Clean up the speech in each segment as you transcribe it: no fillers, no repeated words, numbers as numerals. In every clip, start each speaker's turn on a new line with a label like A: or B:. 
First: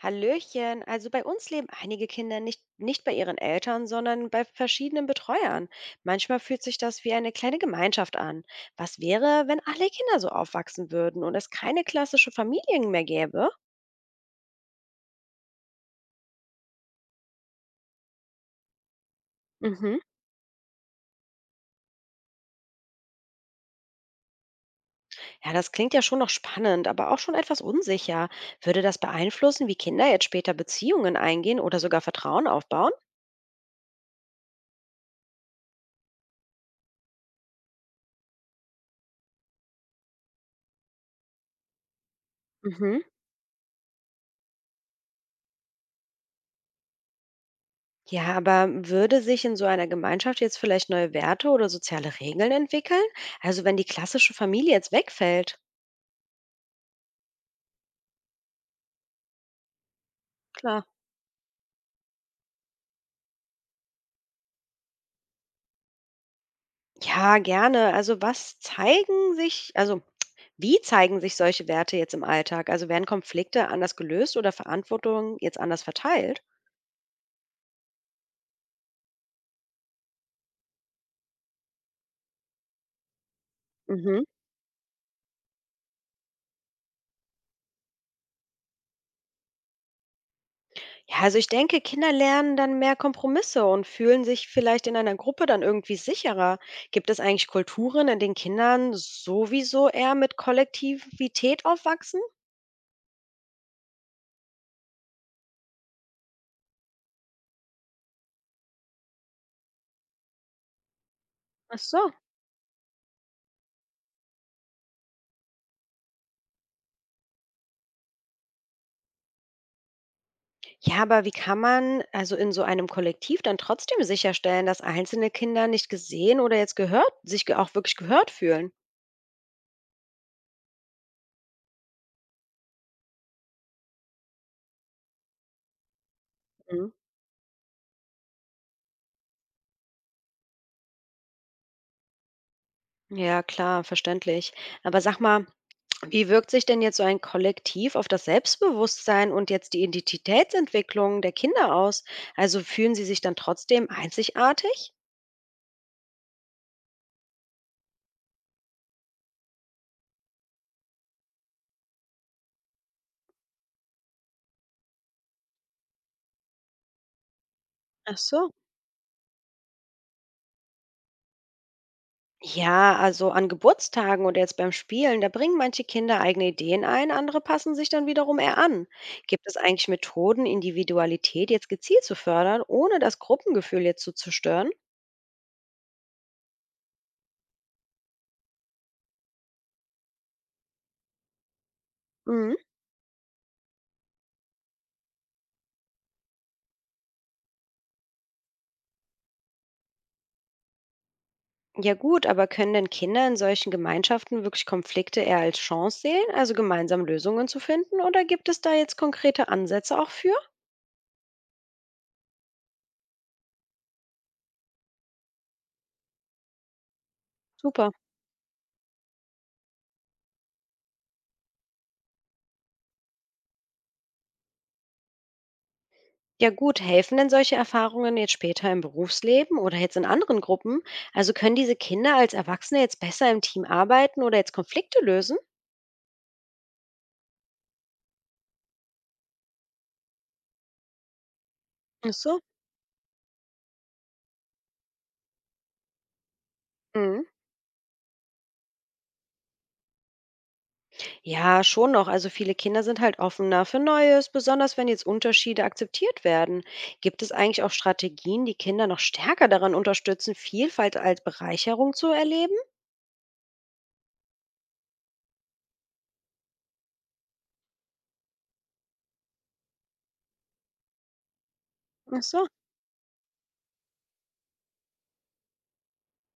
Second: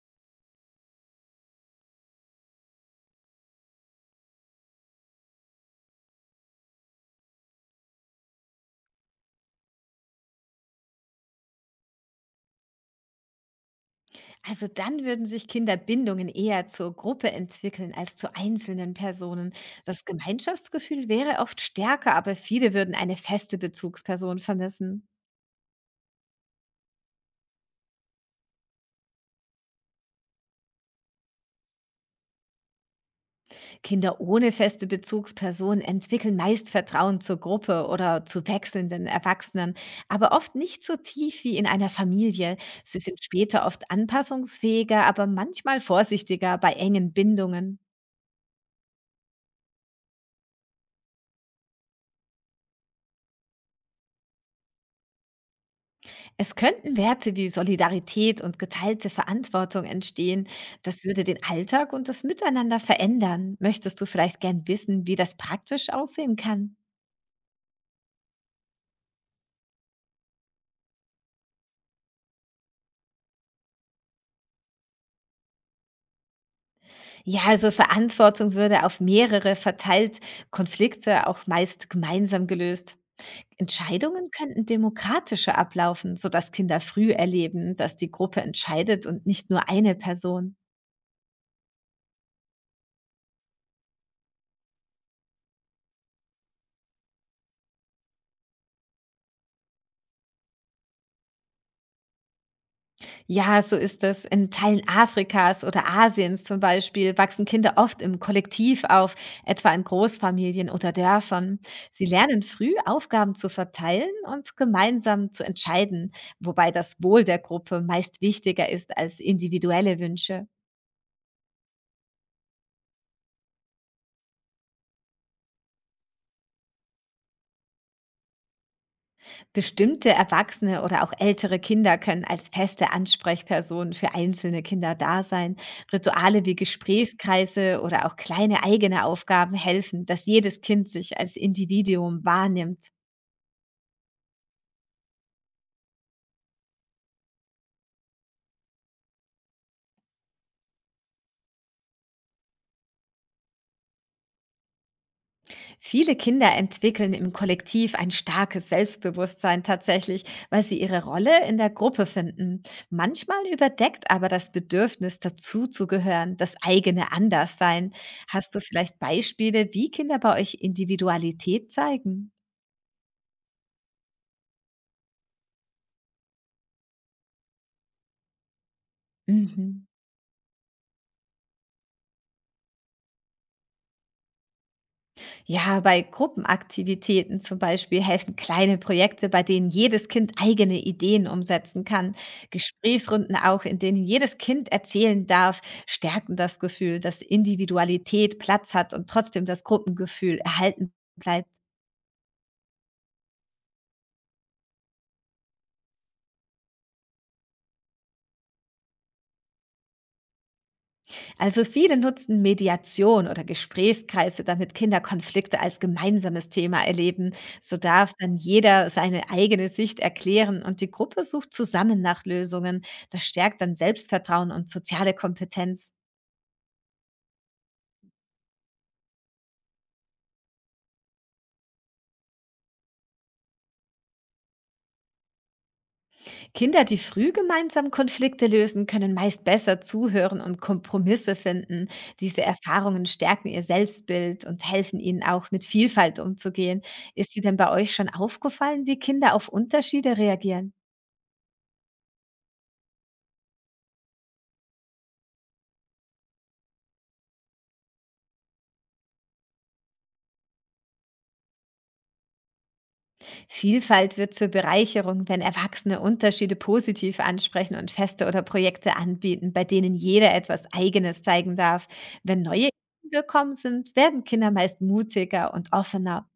A: Hallöchen. Also bei uns leben einige Kinder nicht bei ihren Eltern, sondern bei verschiedenen Betreuern. Manchmal fühlt sich das wie eine kleine Gemeinschaft an. Was wäre, wenn alle Kinder so aufwachsen würden und es keine klassische Familien mehr gäbe?
B: Also dann würden sich Kinderbindungen eher zur Gruppe entwickeln als zu einzelnen Personen.
A: Mhm.
B: Das Gemeinschaftsgefühl wäre oft stärker, aber viele würden eine feste Bezugsperson vermissen.
A: Ja, das klingt ja schon noch spannend, aber auch schon etwas unsicher. Würde das beeinflussen, wie Kinder jetzt später Beziehungen eingehen oder sogar Vertrauen aufbauen?
B: Kinder ohne feste Bezugsperson entwickeln meist Vertrauen zur Gruppe oder zu wechselnden Erwachsenen, aber oft nicht so tief wie in einer Familie. Sie
A: Mhm.
B: sind später oft anpassungsfähiger, aber manchmal vorsichtiger bei engen Bindungen.
A: Ja, aber würde sich in so einer Gemeinschaft jetzt vielleicht neue Werte oder soziale Regeln entwickeln? Also wenn die klassische Familie jetzt wegfällt?
B: Es könnten Werte wie Solidarität und geteilte Verantwortung entstehen.
A: Klar.
B: Das würde den Alltag und das Miteinander verändern. Möchtest du vielleicht gern wissen, wie das praktisch aussehen kann?
A: Ja, gerne. Also wie zeigen sich solche Werte jetzt im Alltag? Also werden Konflikte anders gelöst oder Verantwortung jetzt anders verteilt?
B: Ja, also Verantwortung würde auf mehrere verteilt, Konflikte auch meist gemeinsam gelöst.
A: Mhm.
B: Entscheidungen könnten demokratischer ablaufen, sodass Kinder früh erleben, dass die Gruppe entscheidet und nicht nur eine Person.
A: Ja, also ich denke, Kinder lernen dann mehr Kompromisse und fühlen sich vielleicht in einer Gruppe dann irgendwie sicherer. Gibt es eigentlich Kulturen, in denen Kindern sowieso eher mit Kollektivität aufwachsen?
B: Ja, so ist es. In Teilen Afrikas oder Asiens zum Beispiel wachsen Kinder oft im Kollektiv auf, etwa in Großfamilien oder Dörfern.
A: Ach
B: Sie
A: so.
B: lernen früh, Aufgaben zu verteilen und gemeinsam zu entscheiden, wobei das Wohl der Gruppe meist wichtiger ist als individuelle Wünsche.
A: Ja, aber wie kann man also in so einem Kollektiv dann trotzdem sicherstellen, dass einzelne Kinder nicht gesehen oder jetzt gehört, sich auch wirklich gehört fühlen?
B: Bestimmte Erwachsene oder auch ältere Kinder können als feste Ansprechpersonen für einzelne Kinder da sein. Rituale wie
A: Mhm.
B: Gesprächskreise oder auch kleine eigene Aufgaben helfen, dass jedes Kind sich als Individuum wahrnimmt.
A: Ja, klar, verständlich. Aber sag mal, wie wirkt sich denn jetzt so ein Kollektiv auf das Selbstbewusstsein und jetzt die Identitätsentwicklung der Kinder aus? Also fühlen sie sich dann trotzdem einzigartig?
B: Viele Kinder entwickeln im Kollektiv ein starkes Selbstbewusstsein tatsächlich, weil sie ihre Rolle in der Gruppe finden. Manchmal überdeckt aber das Bedürfnis dazuzugehören, das eigene Anderssein.
A: Ach so.
B: Hast du vielleicht Beispiele, wie Kinder bei euch Individualität zeigen?
A: Ja, also an Geburtstagen oder jetzt beim Spielen, da bringen manche Kinder eigene Ideen ein, andere passen sich dann wiederum eher an. Gibt es
B: Mhm.
A: eigentlich Methoden, Individualität jetzt gezielt zu fördern, ohne das Gruppengefühl jetzt zu zerstören?
B: Ja, bei Gruppenaktivitäten zum Beispiel helfen kleine Projekte, bei denen jedes Kind eigene Ideen umsetzen kann.
A: Mhm.
B: Gesprächsrunden auch, in denen jedes Kind erzählen darf, stärken das Gefühl, dass Individualität Platz hat und trotzdem das Gruppengefühl erhalten bleibt.
A: Ja gut, aber können denn Kinder in solchen Gemeinschaften wirklich Konflikte eher als Chance sehen, also gemeinsam Lösungen zu finden? Oder gibt es da jetzt konkrete Ansätze auch für?
B: Also viele nutzen Mediation oder Gesprächskreise, damit Kinder Konflikte als gemeinsames Thema erleben. So
A: Super.
B: darf dann jeder seine eigene Sicht erklären und die Gruppe sucht zusammen nach Lösungen. Das stärkt dann Selbstvertrauen und soziale Kompetenz.
A: Ja gut, helfen denn solche Erfahrungen jetzt später im Berufsleben oder jetzt in anderen Gruppen? Also können diese Kinder als Erwachsene jetzt besser im Team arbeiten oder jetzt Konflikte lösen?
B: Kinder, die früh gemeinsam Konflikte lösen, können meist besser zuhören und Kompromisse finden.
A: Ach so.
B: Diese Erfahrungen stärken ihr Selbstbild und helfen ihnen auch, mit Vielfalt umzugehen.
A: Mhm.
B: Ist dir denn bei euch schon aufgefallen, wie Kinder auf Unterschiede reagieren?
A: Ja, schon noch. Also viele Kinder sind halt offener für Neues, besonders wenn jetzt Unterschiede akzeptiert werden. Gibt es eigentlich auch Strategien, die Kinder noch stärker daran unterstützen, Vielfalt als Bereicherung zu erleben?
B: Vielfalt wird zur Bereicherung, wenn Erwachsene Unterschiede positiv ansprechen und Feste oder Projekte anbieten, bei denen jeder etwas Eigenes zeigen darf.
A: Ach
B: Wenn
A: so.
B: neue Ideen willkommen sind, werden Kinder meist mutiger und offener.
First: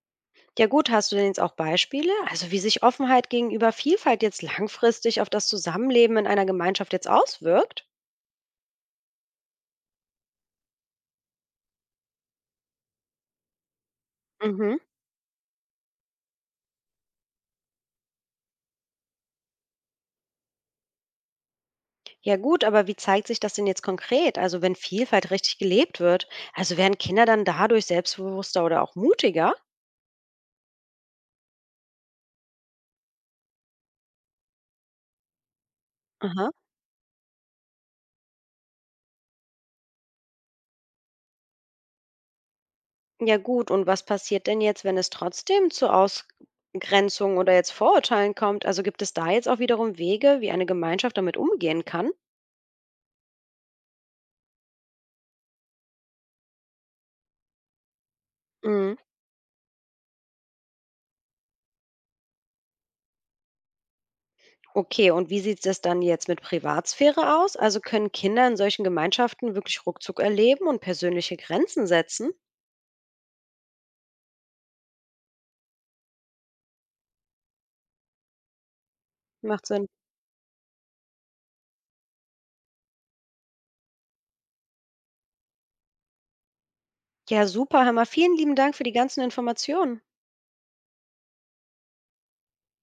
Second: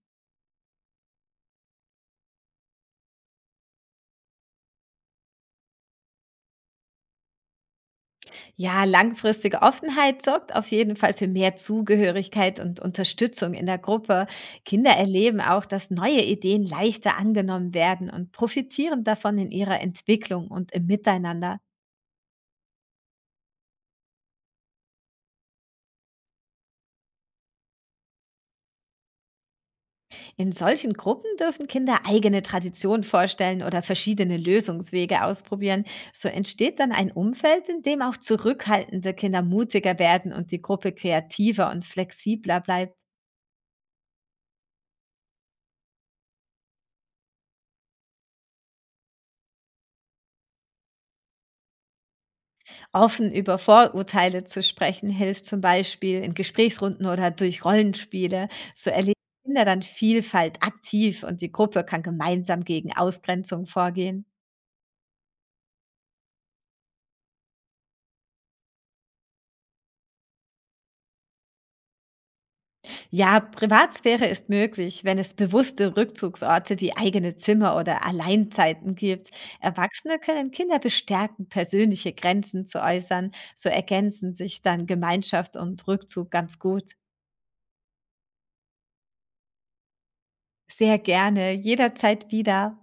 A: Ja gut, hast du denn jetzt auch Beispiele? Also wie sich Offenheit gegenüber Vielfalt jetzt langfristig auf das Zusammenleben in einer Gemeinschaft jetzt auswirkt?
B: Ja, langfristige Offenheit sorgt auf jeden Fall für mehr Zugehörigkeit und Unterstützung in der Gruppe.
A: Mhm.
B: Kinder erleben auch, dass neue Ideen leichter angenommen werden und profitieren davon in ihrer Entwicklung und im Miteinander.
A: Ja gut, aber wie zeigt sich das denn jetzt konkret? Also wenn Vielfalt richtig gelebt wird, also werden Kinder dann dadurch selbstbewusster oder auch mutiger?
B: In solchen Gruppen dürfen Kinder eigene Traditionen vorstellen oder verschiedene Lösungswege ausprobieren. So
A: Aha.
B: entsteht dann ein Umfeld, in dem auch zurückhaltende Kinder mutiger werden und die Gruppe kreativer und flexibler bleibt.
A: Ja gut, und was passiert denn jetzt, wenn es trotzdem zu Ausgrenzungen oder jetzt Vorurteilen kommt? Also gibt es da jetzt auch wiederum Wege, wie eine Gemeinschaft damit umgehen kann?
B: Offen über Vorurteile zu sprechen hilft zum Beispiel in Gesprächsrunden oder durch Rollenspiele. So
A: Mhm.
B: erleben Kinder dann Vielfalt aktiv und die Gruppe kann gemeinsam gegen Ausgrenzung vorgehen.
A: Okay, und wie sieht es dann jetzt mit Privatsphäre aus? Also können Kinder in solchen Gemeinschaften wirklich Ruckzuck erleben und persönliche Grenzen setzen?
B: Ja, Privatsphäre ist möglich, wenn es bewusste Rückzugsorte wie eigene Zimmer oder Alleinzeiten gibt.
A: Macht Sinn.
B: Erwachsene können Kinder bestärken, persönliche Grenzen zu äußern. So ergänzen sich dann Gemeinschaft und Rückzug ganz gut.
A: Ja, super, Hammer. Vielen lieben Dank für die ganzen Informationen.
B: Sehr gerne, jederzeit wieder.